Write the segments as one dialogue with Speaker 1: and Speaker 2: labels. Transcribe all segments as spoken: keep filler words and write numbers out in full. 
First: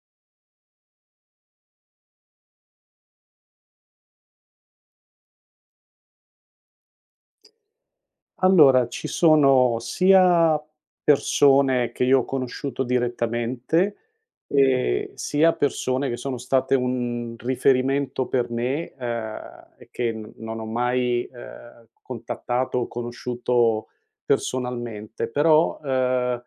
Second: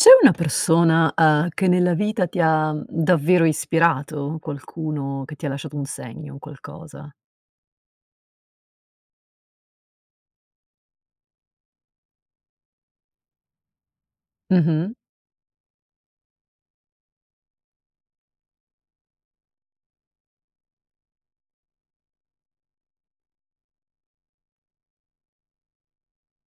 Speaker 1: C'è una persona, uhm, che nella vita ti ha mhmm, davvero ispirato? Qualcuno che ti ha lasciato un segno, un qualcosa?
Speaker 2: Allora, ci sono sia persone che io ho conosciuto direttamente, Mh-mh.
Speaker 1: Mh-mh.
Speaker 2: ehm, sia persone che sono state un riferimento per me, ehm, e che n non ho mai, ehm, contattato o conosciuto personalmente. Però, ehm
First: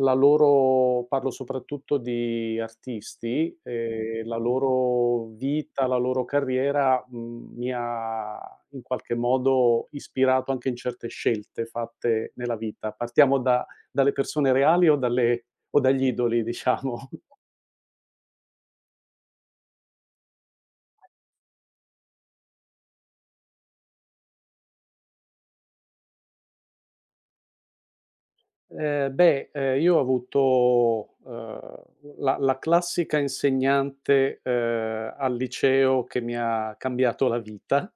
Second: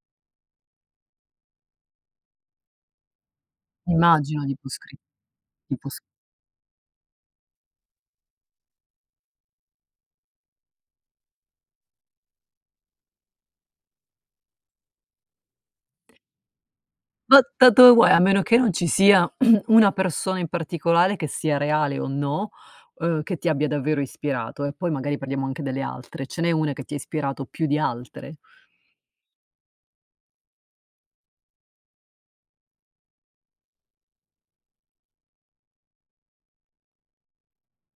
Speaker 2: la loro parlo soprattutto di artisti. Mh. Ehm, la
Speaker 1: Immagino tipo scri
Speaker 2: loro vita,
Speaker 1: tipo
Speaker 2: la
Speaker 1: s
Speaker 2: loro carriera, mhmm, mi ha in qualche modo ispirato anche in certe scelte fatte nella vita. Partiamo da dalle persone reali o dalle o dagli idoli, diciamo.
Speaker 1: Ma da dove vuoi, a meno che non ci sia una persona in particolare, che sia reale o no, uhm, che ti abbia davvero ispirato e poi magari parliamo anche delle altre. Ce n'è una che ti ha ispirato più di altre?
Speaker 2: Ehm, beh, ehm, io ho avuto, uhm, la la classica insegnante, ehm, al liceo, che mi ha cambiato la vita.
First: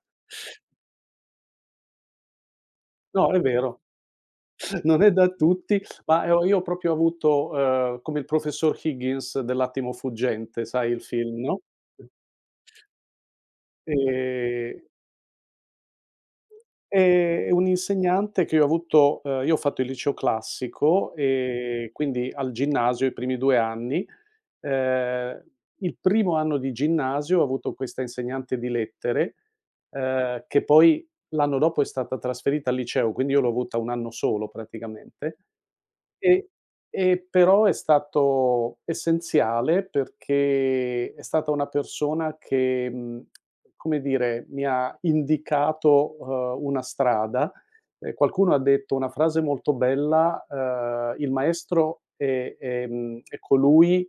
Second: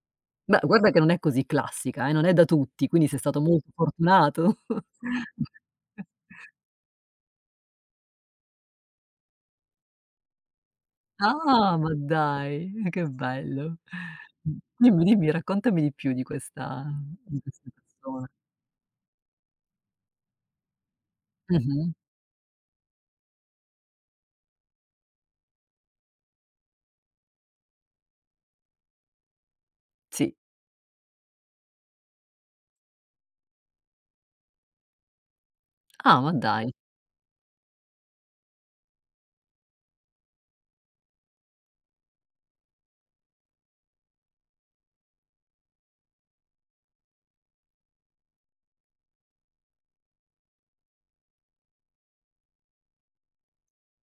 Speaker 1: Beh, guarda che non è così classica eh, non è da tutti, quindi sei
Speaker 2: No, è
Speaker 1: stato molto
Speaker 2: vero.
Speaker 1: fortunato.
Speaker 2: Non è da tutti, ma io io ho proprio avuto, ehm, come il professor Higgins dell'attimo fuggente, sai, il film, no,
Speaker 1: Ah, ma dai, che bello. Mh,
Speaker 2: ehm,
Speaker 1: dimmi, dimmi, raccontami di più di questa di
Speaker 2: è un
Speaker 1: questa persona.
Speaker 2: insegnante che io ho avuto. Ehm, io ho fatto il liceo classico, ehm,
Speaker 1: Mh-mh.
Speaker 2: quindi al ginnasio i primi due anni. Ehm, il primo anno di ginnasio ho avuto questa insegnante di lettere,
Speaker 1: Sì.
Speaker 2: ehm, che poi l'anno dopo è stata trasferita al liceo, quindi io l'ho avuta un anno solo praticamente.
Speaker 1: Ah, ma
Speaker 2: E
Speaker 1: dai,
Speaker 2: e però è stato essenziale, perché è stata una persona che, mhmm, come dire, mi ha indicato, uhm, una strada. Ehm, qualcuno ha detto una frase molto bella, uhm: "Il maestro è è mhmm, è colui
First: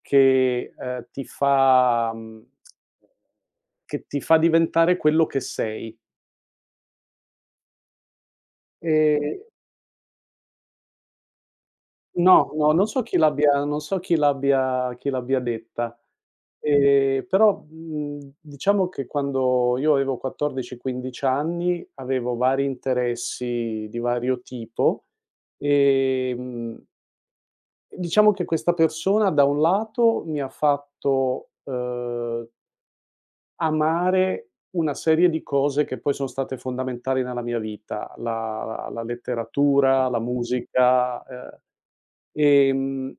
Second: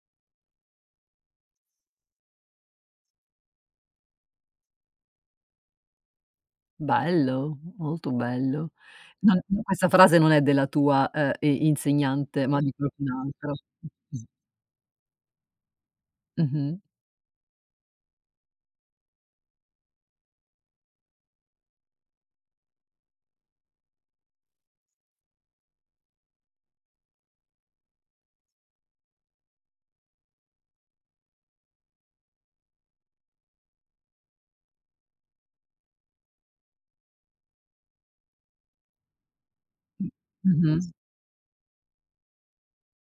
Speaker 2: che, ehm, ti fa, mhmm, che ti fa diventare quello che sei".
Speaker 1: bello, molto bello.
Speaker 2: Ehm
Speaker 1: Non non questa frase non è della tua, ehm, i insegnante,
Speaker 2: No,
Speaker 1: ma
Speaker 2: no,
Speaker 1: di
Speaker 2: non so
Speaker 1: qualcun
Speaker 2: chi
Speaker 1: altro.
Speaker 2: l'abbia non so chi l'abbia chi l'abbia detta.
Speaker 1: Mh-mh.
Speaker 2: Ehm, però, mhmm, diciamo che quando io avevo quattordici, quindici anni avevo vari interessi di vario tipo. ehm, diciamo che questa persona da un lato mi ha fatto, uhm Amare una serie di cose che poi sono state fondamentali nella mia vita: la la letteratura, la
Speaker 1: Mh-mh.
Speaker 2: musica. ehm, ehm,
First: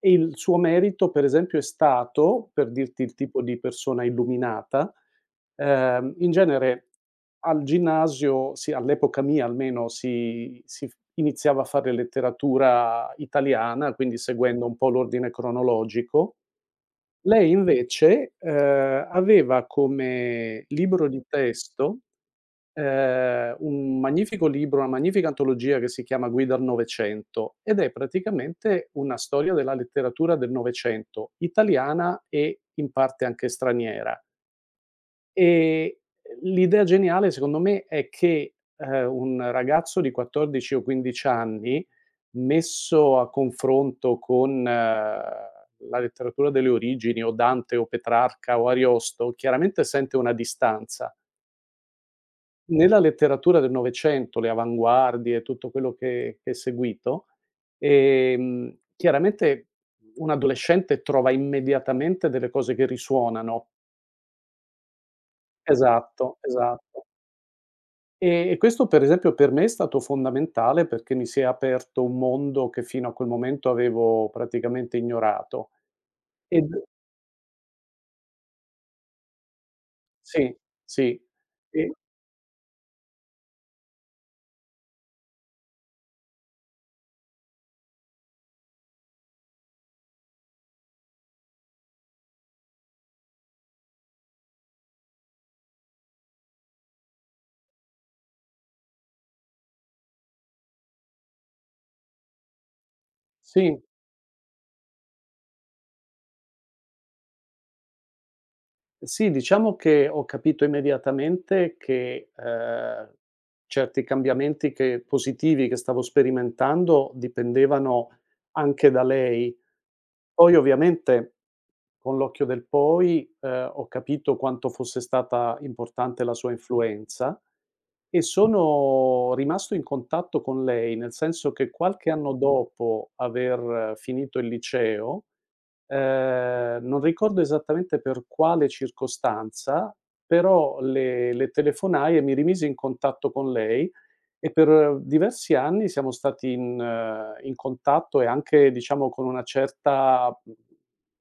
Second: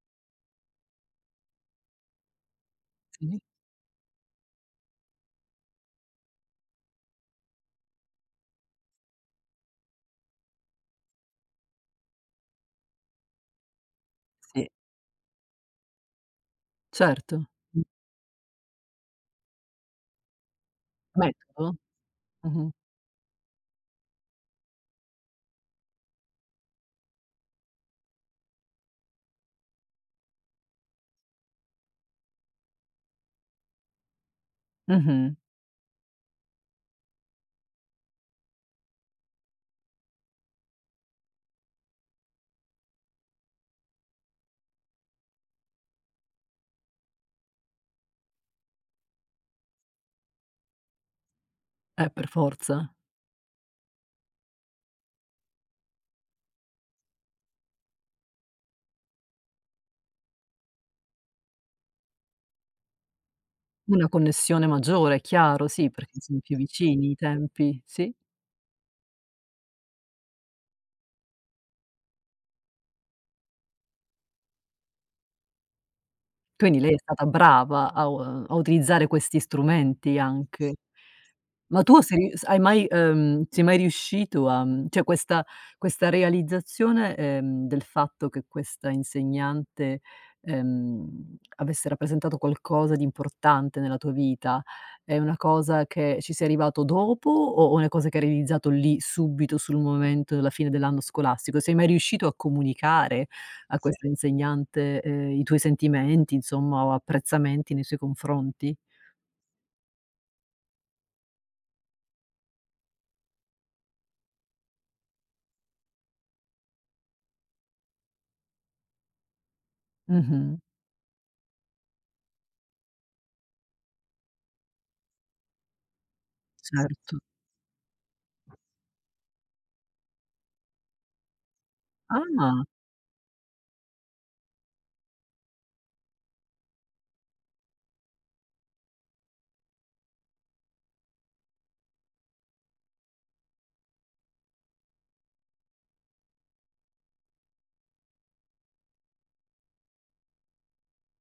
Speaker 2: e il suo merito, per esempio, è stato, per dirti il
Speaker 1: Sì,
Speaker 2: tipo di persona illuminata, ehm, in genere al ginnasio, sì, all'epoca mia almeno, si si f iniziava a fare letteratura italiana, quindi seguendo
Speaker 1: sì,
Speaker 2: un po' l'ordine cronologico.
Speaker 1: certo.
Speaker 2: Lei invece, ehm, aveva come libro di
Speaker 1: Metodo?
Speaker 2: testo,
Speaker 1: Mh-mh.
Speaker 2: ehm, un magnifico libro, una magnifica antologia che si chiama Guida al Novecento, ed è praticamente una storia della letteratura del Novecento, italiana e in parte anche straniera.
Speaker 1: Mh-mh.
Speaker 2: E l'idea geniale, secondo me, è che, ehm, un ragazzo di quattordici o quindici anni, messo a confronto con eh, la letteratura delle origini o Dante o Petrarca o Ariosto, chiaramente sente una distanza.
Speaker 1: Eh, per forza.
Speaker 2: Nella letteratura del Novecento, le avanguardie, tutto quello che che è seguito, ehm, chiaramente un adolescente trova immediatamente delle cose che risuonano.
Speaker 1: Una connessione maggiore, è chiaro, sì, perché
Speaker 2: Esatto,
Speaker 1: son più
Speaker 2: esatto.
Speaker 1: vicini i tempi, sì.
Speaker 2: E e questo, per esempio, per me è stato fondamentale, perché mi si è aperto un mondo che fino a quel momento avevo praticamente ignorato. Ed
Speaker 1: Quindi lei è stata brava a u a utilizzare questi strumenti
Speaker 2: Sì,
Speaker 1: anche.
Speaker 2: sì,
Speaker 1: Ma
Speaker 2: e
Speaker 1: tu sei ries hai mai ehm, sei mai riuscito a mhmm, cioè questa questa realizzazione, ehm, del fatto che questa insegnante, ehm, avesse rappresentato qualcosa di importante nella tua vita, è una cosa che ci sei arrivato dopo o o una cosa che hai realizzato lì, subito, sul momento della fine dell'anno scolastico? Sei mai riuscito a comunicare a
Speaker 2: sì,
Speaker 1: Sì. questa insegnante, ehm, i tuoi sentimenti, insomma, o apprezzamenti nei suoi confronti?
Speaker 2: sì, diciamo che ho capito immediatamente che, ehm, certi cambiamenti che positivi che stavo sperimentando dipendevano anche da lei. Poi
Speaker 1: Mh-mh. Sì,
Speaker 2: ovviamente, con l'occhio del poi, ehm, ho capito quanto fosse stata importante la sua
Speaker 1: sì, sì. Certo.
Speaker 2: influenza, e sono rimasto in contatto con lei, nel senso che qualche anno
Speaker 1: Ah.
Speaker 2: dopo aver eh, finito il liceo, ehm, non ricordo esattamente per quale circostanza, però le le telefonai e mi rimisi in contatto con lei, e per diversi anni siamo stati in eh, in contatto, e anche, diciamo, con una certa, mhmm,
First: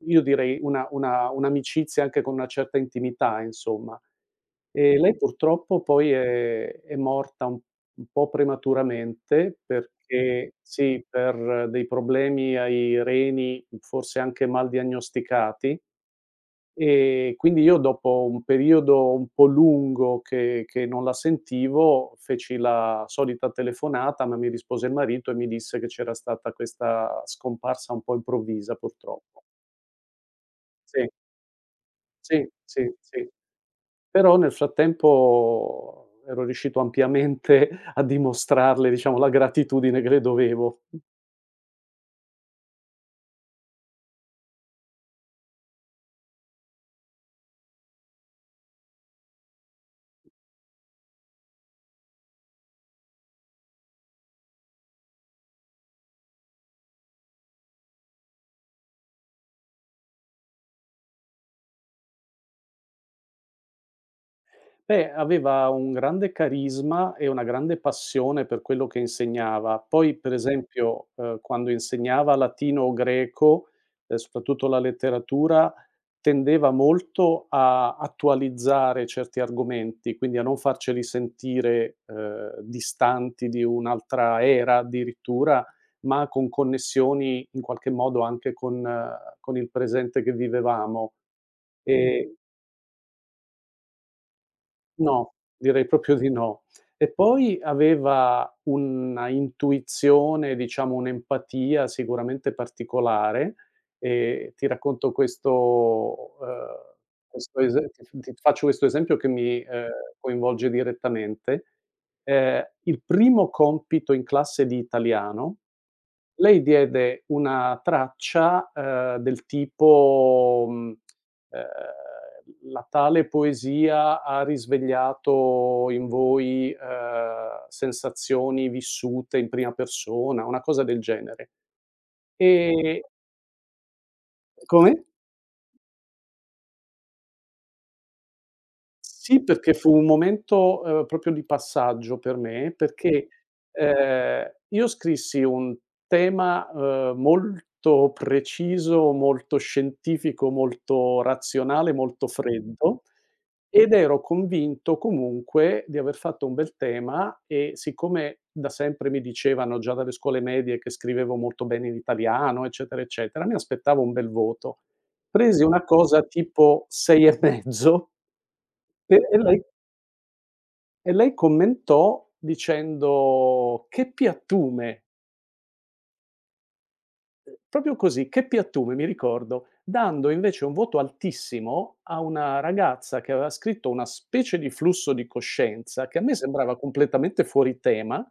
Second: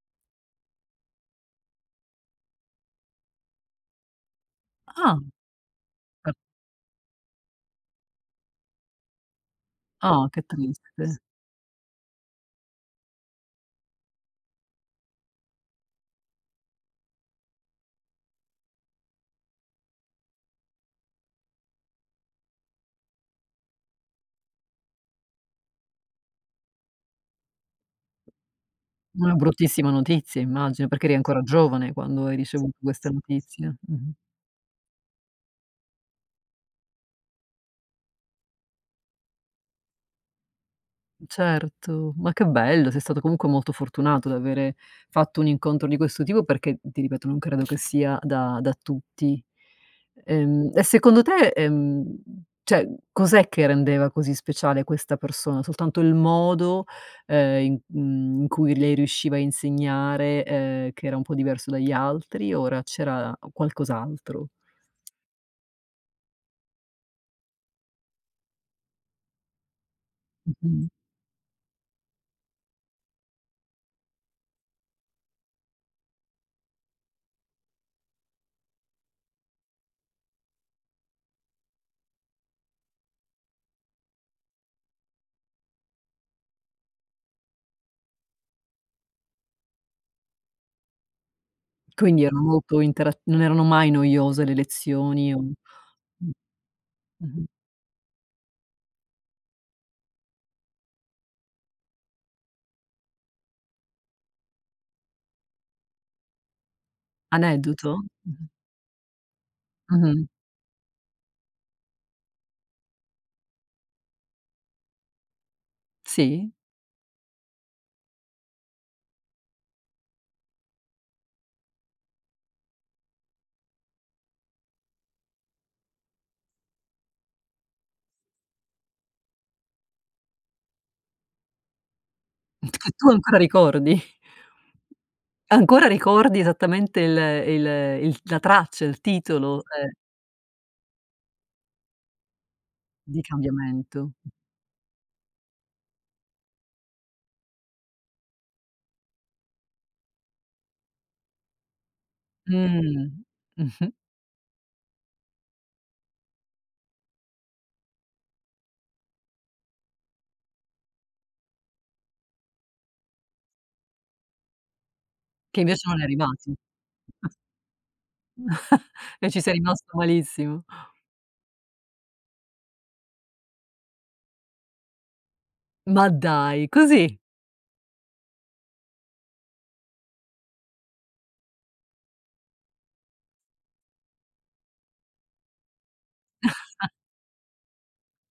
Speaker 2: io direi una una un'amicizia, anche con una certa intimità, insomma. E lei
Speaker 1: Ah,
Speaker 2: purtroppo poi
Speaker 1: per
Speaker 2: è è morta un un po' prematuramente,
Speaker 1: ah, che
Speaker 2: perché sì,
Speaker 1: triste.
Speaker 2: per eh, dei problemi ai reni, forse anche mal diagnosticati. E quindi io, dopo un periodo un po' lungo che che non la sentivo, feci la solita telefonata, ma mi rispose il marito e mi disse che c'era stata questa scomparsa un po' improvvisa,
Speaker 1: Una
Speaker 2: purtroppo.
Speaker 1: bruttissima notizia immagino,
Speaker 2: Sì,
Speaker 1: perché eri ancora giovane quando hai
Speaker 2: sì,
Speaker 1: ricevuto
Speaker 2: sì,
Speaker 1: questa
Speaker 2: sì.
Speaker 1: notizia. Mh-mh.
Speaker 2: Però nel frattempo ero riuscito ampiamente a dimostrarle, diciamo, la gratitudine che le dovevo.
Speaker 1: Certo, ma che bello, sei stato comunque molto fortunato ad avere fatto un incontro di questo tipo perché, ti ripeto, non credo che sia da da tutti. Ehm, e secondo te, ehm, cioè cos'è che rendeva così speciale questa persona? Soltanto il modo, ehm, in mhmm, in cui lei riusciva a insegnare, ehm, che era un po' diverso dagli altri, o era c'era qualcos'altro?
Speaker 2: Beh, aveva un grande carisma e una grande passione per quello che insegnava. Poi, per
Speaker 1: Mh-mh.
Speaker 2: esempio, ehm, quando insegnava latino o greco, ehm, soprattutto la letteratura, tendeva molto a attualizzare certi argomenti, quindi a non farceli sentire, ehm, distanti di un'altra era addirittura, ma con connessioni in qualche modo anche con eh, con il presente che vivevamo. Mh.
Speaker 1: Quindi
Speaker 2: E
Speaker 1: erano molto intera non erano mai noiose le
Speaker 2: No,
Speaker 1: lezioni o mh,
Speaker 2: direi proprio di no. E
Speaker 1: mh-mh.
Speaker 2: poi aveva una intuizione, diciamo un'empatia sicuramente particolare, e ti racconto questo, ehm, questo ese
Speaker 1: Aneddoto?
Speaker 2: ti ti
Speaker 1: Mh-mh.
Speaker 2: faccio questo esempio che mi, ehm,
Speaker 1: Mh-mh.
Speaker 2: coinvolge direttamente. Ehm, il primo compito in classe di italiano,
Speaker 1: Sì?
Speaker 2: lei diede una traccia, ehm, del tipo, mhmm ehm, la tale poesia ha risvegliato in voi, ehm, sensazioni vissute in prima persona, una cosa del genere. Mh.
Speaker 1: Che
Speaker 2: E
Speaker 1: tu ancora ricordi?
Speaker 2: come?
Speaker 1: Ancora ricordi esattamente il il il la traccia, il
Speaker 2: Sì,
Speaker 1: titolo,
Speaker 2: perché
Speaker 1: ehm,
Speaker 2: fu un momento, ehm, proprio di passaggio per me,
Speaker 1: di
Speaker 2: perché,
Speaker 1: cambiamento.
Speaker 2: ehm, io scrissi un tema, ehm, molto preciso, molto scientifico, molto razionale, molto freddo,
Speaker 1: Mh. Mh-mh.
Speaker 2: ed ero convinto comunque di aver fatto un bel tema, e siccome da sempre mi dicevano, già dalle scuole medie, che scrivevo molto bene in italiano, eccetera, eccetera, mi aspettavo un bel voto.
Speaker 1: Che
Speaker 2: Presi una
Speaker 1: invece non è
Speaker 2: cosa
Speaker 1: arrivato.
Speaker 2: tipo sei e mezzo, e
Speaker 1: E
Speaker 2: e
Speaker 1: ci sei
Speaker 2: lei
Speaker 1: rimasto malissimo.
Speaker 2: e lei commentò dicendo: "Che piattume!"
Speaker 1: Ma dai, così?
Speaker 2: Ehm, proprio così, "Che piattume", mi ricordo, dando invece un voto altissimo a una ragazza che aveva scritto una specie di flusso di coscienza, che a me sembrava completamente fuori tema,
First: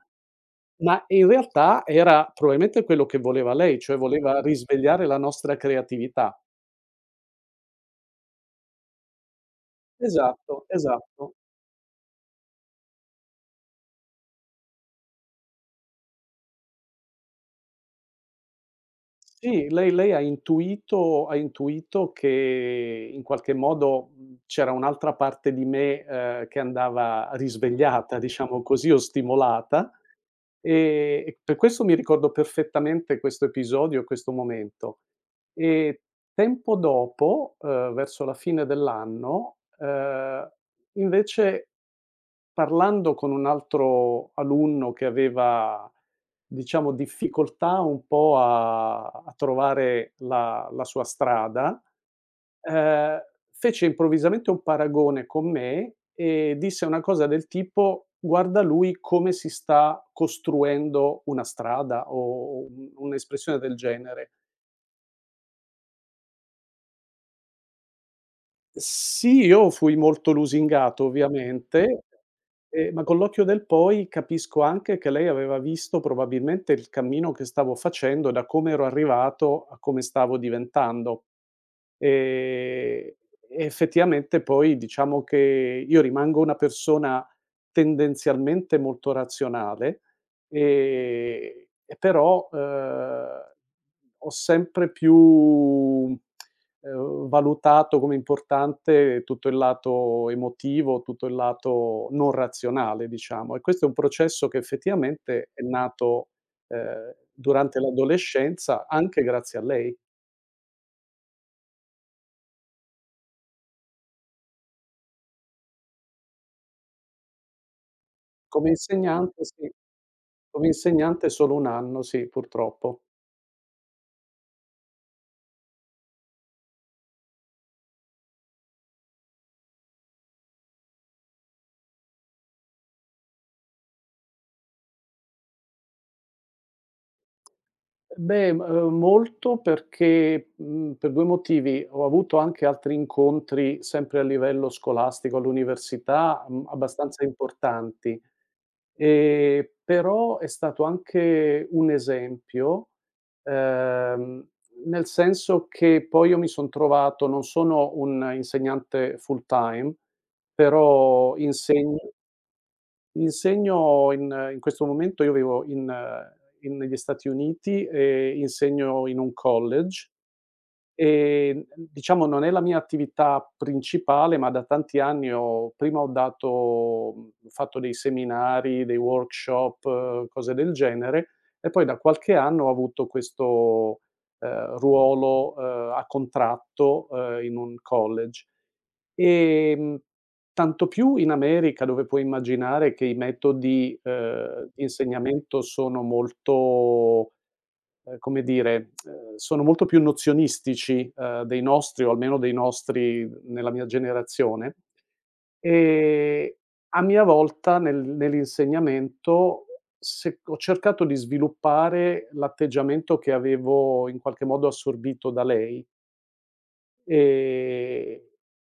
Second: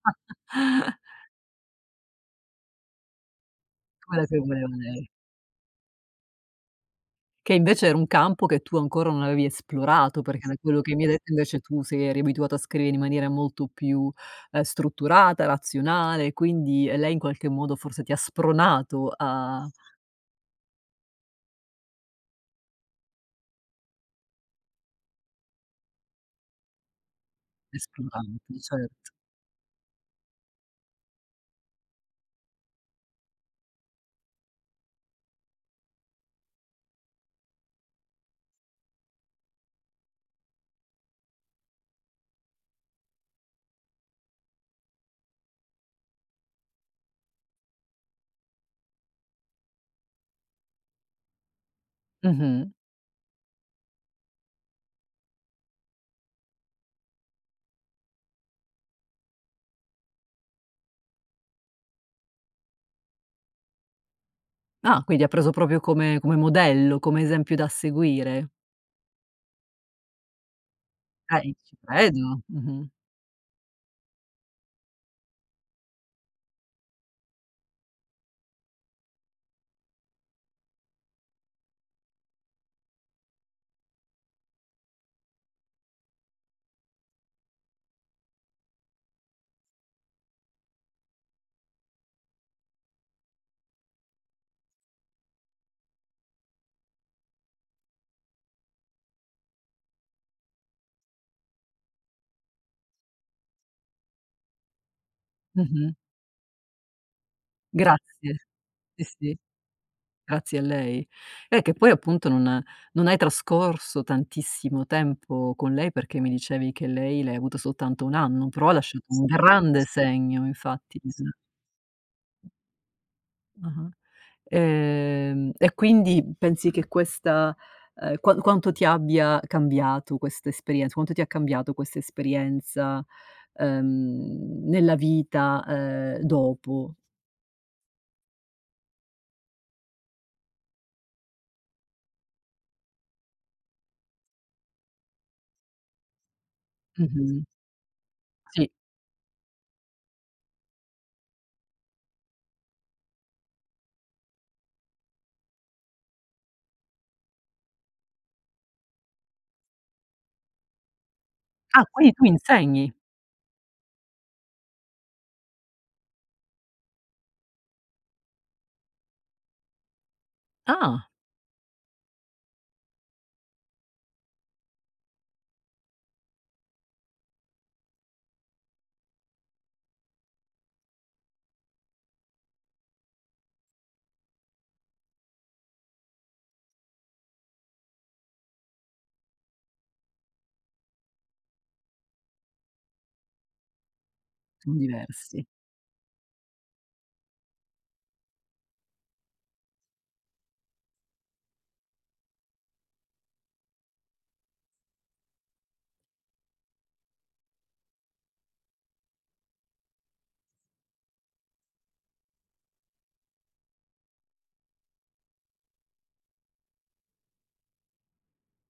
Speaker 2: ma in realtà era probabilmente quello che voleva lei, cioè
Speaker 1: Come la
Speaker 2: voleva risvegliare
Speaker 1: lei.
Speaker 2: la nostra creatività.
Speaker 1: Che invece era un campo che tu ancora non avevi esplorato, perché da
Speaker 2: Esatto,
Speaker 1: quello che mi hai
Speaker 2: esatto.
Speaker 1: detto invece tu sei eri abituato a scrivere in maniera molto più, ehm, strutturata, razionale, quindi, ehm, lei in qualche modo forse ti ha spronato
Speaker 2: Sì,
Speaker 1: a
Speaker 2: lei lei ha intuito ha intuito che in qualche modo, mhmm, c'era un'altra parte di me, ehm, che andava risvegliata,
Speaker 1: esplorarlo,
Speaker 2: diciamo così, o
Speaker 1: certo.
Speaker 2: stimolata, ehm, e per questo mi ricordo perfettamente questo episodio, questo momento. E tempo dopo, uhm, verso la fine dell'anno, uhm, invece, Parlando con un altro alunno che aveva, diciamo, difficoltà un po' a a trovare la la sua strada,
Speaker 1: Mh-mh.
Speaker 2: ehm, fece improvvisamente un paragone con me e disse una cosa del tipo: "Guarda lui come si sta costruendo una strada", o un un'espressione del genere.
Speaker 1: Ah, quindi ha preso proprio come come modello, come esempio da seguire.
Speaker 2: Sì, io fui molto lusingato,
Speaker 1: Eh, ci
Speaker 2: ovviamente,
Speaker 1: credo. Mh-mh.
Speaker 2: ehm, ma con l'occhio del poi capisco anche che lei aveva visto probabilmente il cammino che stavo facendo, da come ero arrivato a come stavo diventando. Ehm, e effettivamente poi, diciamo che io rimango una persona tendenzialmente molto razionale, ehm, e però, uhm, ho sempre più ehm, valutato come importante tutto il lato emotivo, tutto il lato non razionale, diciamo. E questo è un processo che effettivamente è
Speaker 1: Mh-mh.
Speaker 2: nato, ehm, durante
Speaker 1: Grazie.
Speaker 2: l'adolescenza,
Speaker 1: Sì,
Speaker 2: anche
Speaker 1: sì.
Speaker 2: grazie a lei.
Speaker 1: Grazie a lei. Eh, che poi appunto non non hai trascorso tantissimo tempo con lei, perché mi dicevi che lei l'hai avuta soltanto un anno,
Speaker 2: Come
Speaker 1: però ha lasciato un Sì,
Speaker 2: insegnante sì,
Speaker 1: grande sì. segno
Speaker 2: come
Speaker 1: infatti
Speaker 2: insegnante solo un anno, sì, purtroppo.
Speaker 1: ah-ah. Ehm, e quindi pensi che questa ehm, qua quanto ti abbia cambiato questa esperienza quanto ti ha cambiato questa esperienza, ehm, nella vita, ehm, dopo?
Speaker 2: Beh, m uhm, molto, perché, mhmm, per due motivi: ho avuto anche altri incontri, sempre a livello scolastico, all'università, mhmm, abbastanza
Speaker 1: Mh-mh.
Speaker 2: importanti,
Speaker 1: Sì.
Speaker 2: ehm, però è stato anche un esempio, ehm, nel senso che poi io mi son trovato, non sono un insegnante full time, però
Speaker 1: Ah,
Speaker 2: insegno
Speaker 1: quindi tu insegni?
Speaker 2: Insegno in in questo momento io vivo in eh, in negli Stati Uniti e insegno in un college,
Speaker 1: Ah,
Speaker 2: e, mhmm, diciamo, non è la mia attività principale, ma da tanti anni ho prima ho dato mhmm, ho fatto dei seminari, dei workshop, eh, cose del genere, e poi da qualche anno ho avuto questo ehm, ruolo, ehm, a contratto, ehm, in un college. Ehm, Tanto più in America, dove puoi immaginare che i metodi, ehm,
Speaker 1: son
Speaker 2: di
Speaker 1: diversi.
Speaker 2: insegnamento sono molto, ehm, come dire, ehm, sono molto più nozionistici, ehm, dei nostri, o almeno dei nostri nella mia generazione. Ehm A mia volta nel nell'insegnamento se ho cercato di sviluppare l'atteggiamento che avevo in qualche modo assorbito da lei, ehm,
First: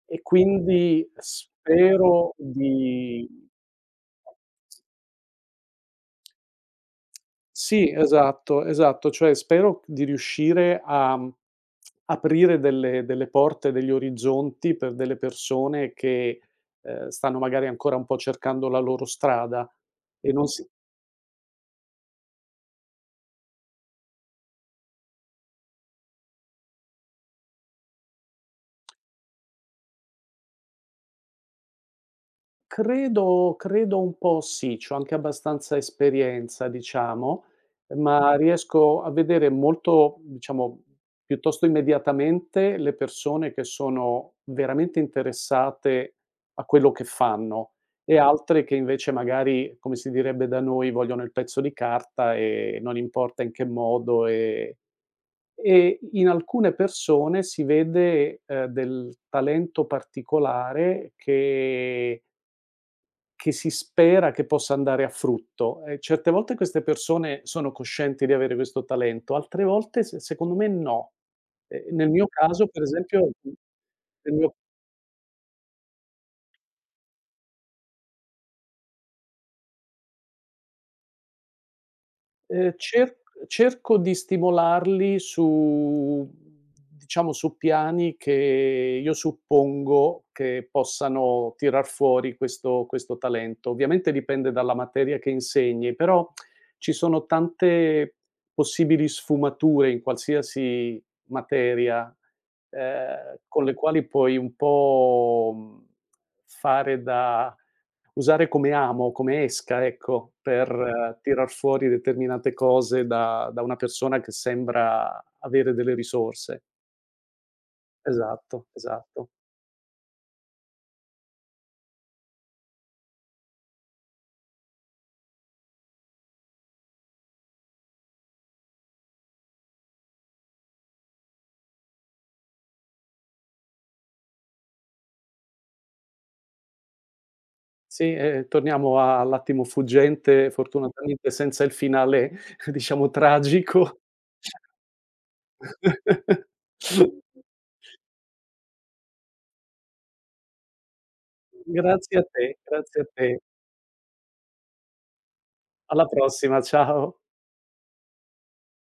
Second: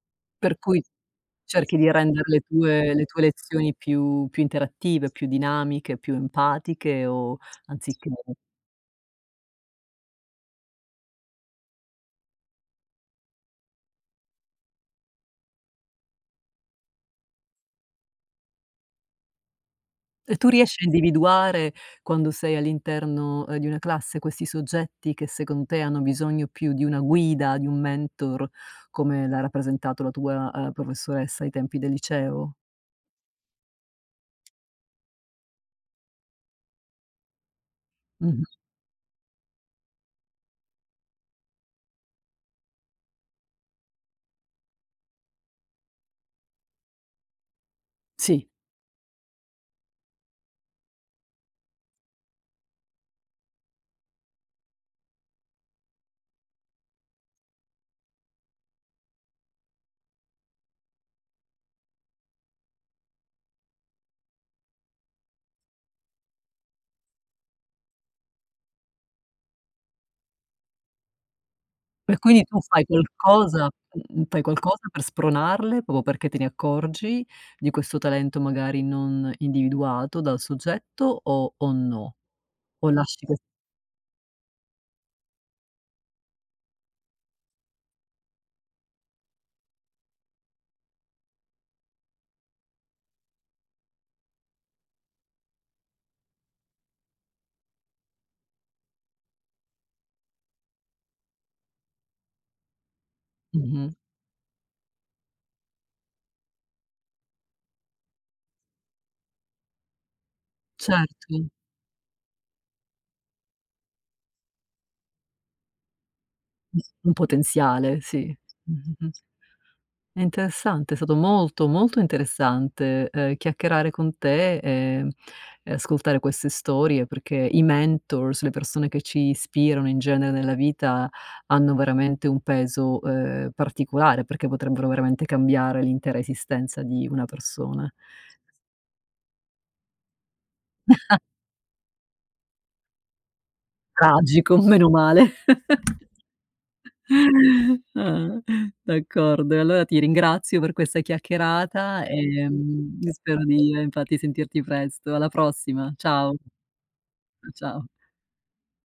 Speaker 2: e
Speaker 1: Per cui
Speaker 2: quindi
Speaker 1: cerchi di rendere
Speaker 2: spero
Speaker 1: le tue le tue
Speaker 2: di.
Speaker 1: lezioni più più interattive, più dinamiche, più empatiche o
Speaker 2: Sì,
Speaker 1: anziché
Speaker 2: esatto, esatto. Cioè spero di riuscire a, mhmm, aprire delle delle porte, degli orizzonti per delle persone che, ehm, stanno magari ancora un po' cercando la loro strada e
Speaker 1: e
Speaker 2: non
Speaker 1: tu
Speaker 2: si.
Speaker 1: riesci a individuare quando sei all'interno, ehm, di una classe questi soggetti che secondo te hanno bisogno più di una guida, di un mentor, come l'ha rappresentato la tua, ehm, professoressa ai tempi del liceo?
Speaker 2: Credo credo un po' sì, c'ho anche abbastanza esperienza, diciamo, ma
Speaker 1: Mh-mh.
Speaker 2: riesco a vedere molto, diciamo, piuttosto immediatamente le persone che sono veramente interessate a quello che fanno, e
Speaker 1: Sì.
Speaker 2: altre che invece magari, come si direbbe da noi, vogliono il pezzo di carta e non importa in che modo. Ehm, e in alcune persone si vede, ehm, del talento particolare che che si spera che possa andare a frutto. E certe volte queste persone sono coscienti di avere questo talento, altre volte, se, secondo me, no. Ehm, nel
Speaker 1: E
Speaker 2: mio
Speaker 1: quindi tu
Speaker 2: caso, per
Speaker 1: fai
Speaker 2: esempio, mhmm,
Speaker 1: qualcosa mhmm,
Speaker 2: nel
Speaker 1: fai
Speaker 2: mio
Speaker 1: qualcosa per spronarle, proprio perché te ne accorgi di questo talento magari non individuato dal soggetto o o no?
Speaker 2: Ehm,
Speaker 1: O
Speaker 2: cer
Speaker 1: lasci che
Speaker 2: cerco di stimolarli su, diciamo, su piani che io suppongo che possano tirar fuori questo questo talento. Ovviamente dipende dalla materia che insegni, però ci sono tante possibili sfumature in qualsiasi materia, ehm, con le
Speaker 1: mh-mh,
Speaker 2: quali puoi un po', mhmm, fare da Usare come amo, come esca, ecco, per eh,
Speaker 1: certo,
Speaker 2: tirar fuori determinate cose da da una persona che sembra avere delle risorse.
Speaker 1: un potenziale, sì.
Speaker 2: Esatto,
Speaker 1: Mh-mh-mh.
Speaker 2: esatto.
Speaker 1: È interessante, è stato molto, molto interessante, ehm, chiacchierare con te, ehm, e ascoltare queste storie perché i mentors, le persone che ci ispirano in genere nella vita, hanno veramente un peso, ehm, particolare perché potrebbero veramente cambiare l'intera esistenza di una persona.
Speaker 2: Sì, e torniamo a all'attimo fuggente, fortunatamente senza il finale, diciamo, tragico.
Speaker 1: Tragico, meno male. Ah, d'accordo. E allora ti ringrazio per questa chiacchierata,
Speaker 2: Grazie a te,
Speaker 1: ehm,
Speaker 2: grazie a te.
Speaker 1: spero di, ehm, infatti sentirti presto. Alla prossima,
Speaker 2: Alla
Speaker 1: ciao.
Speaker 2: prossima, ciao.
Speaker 1: Ciao.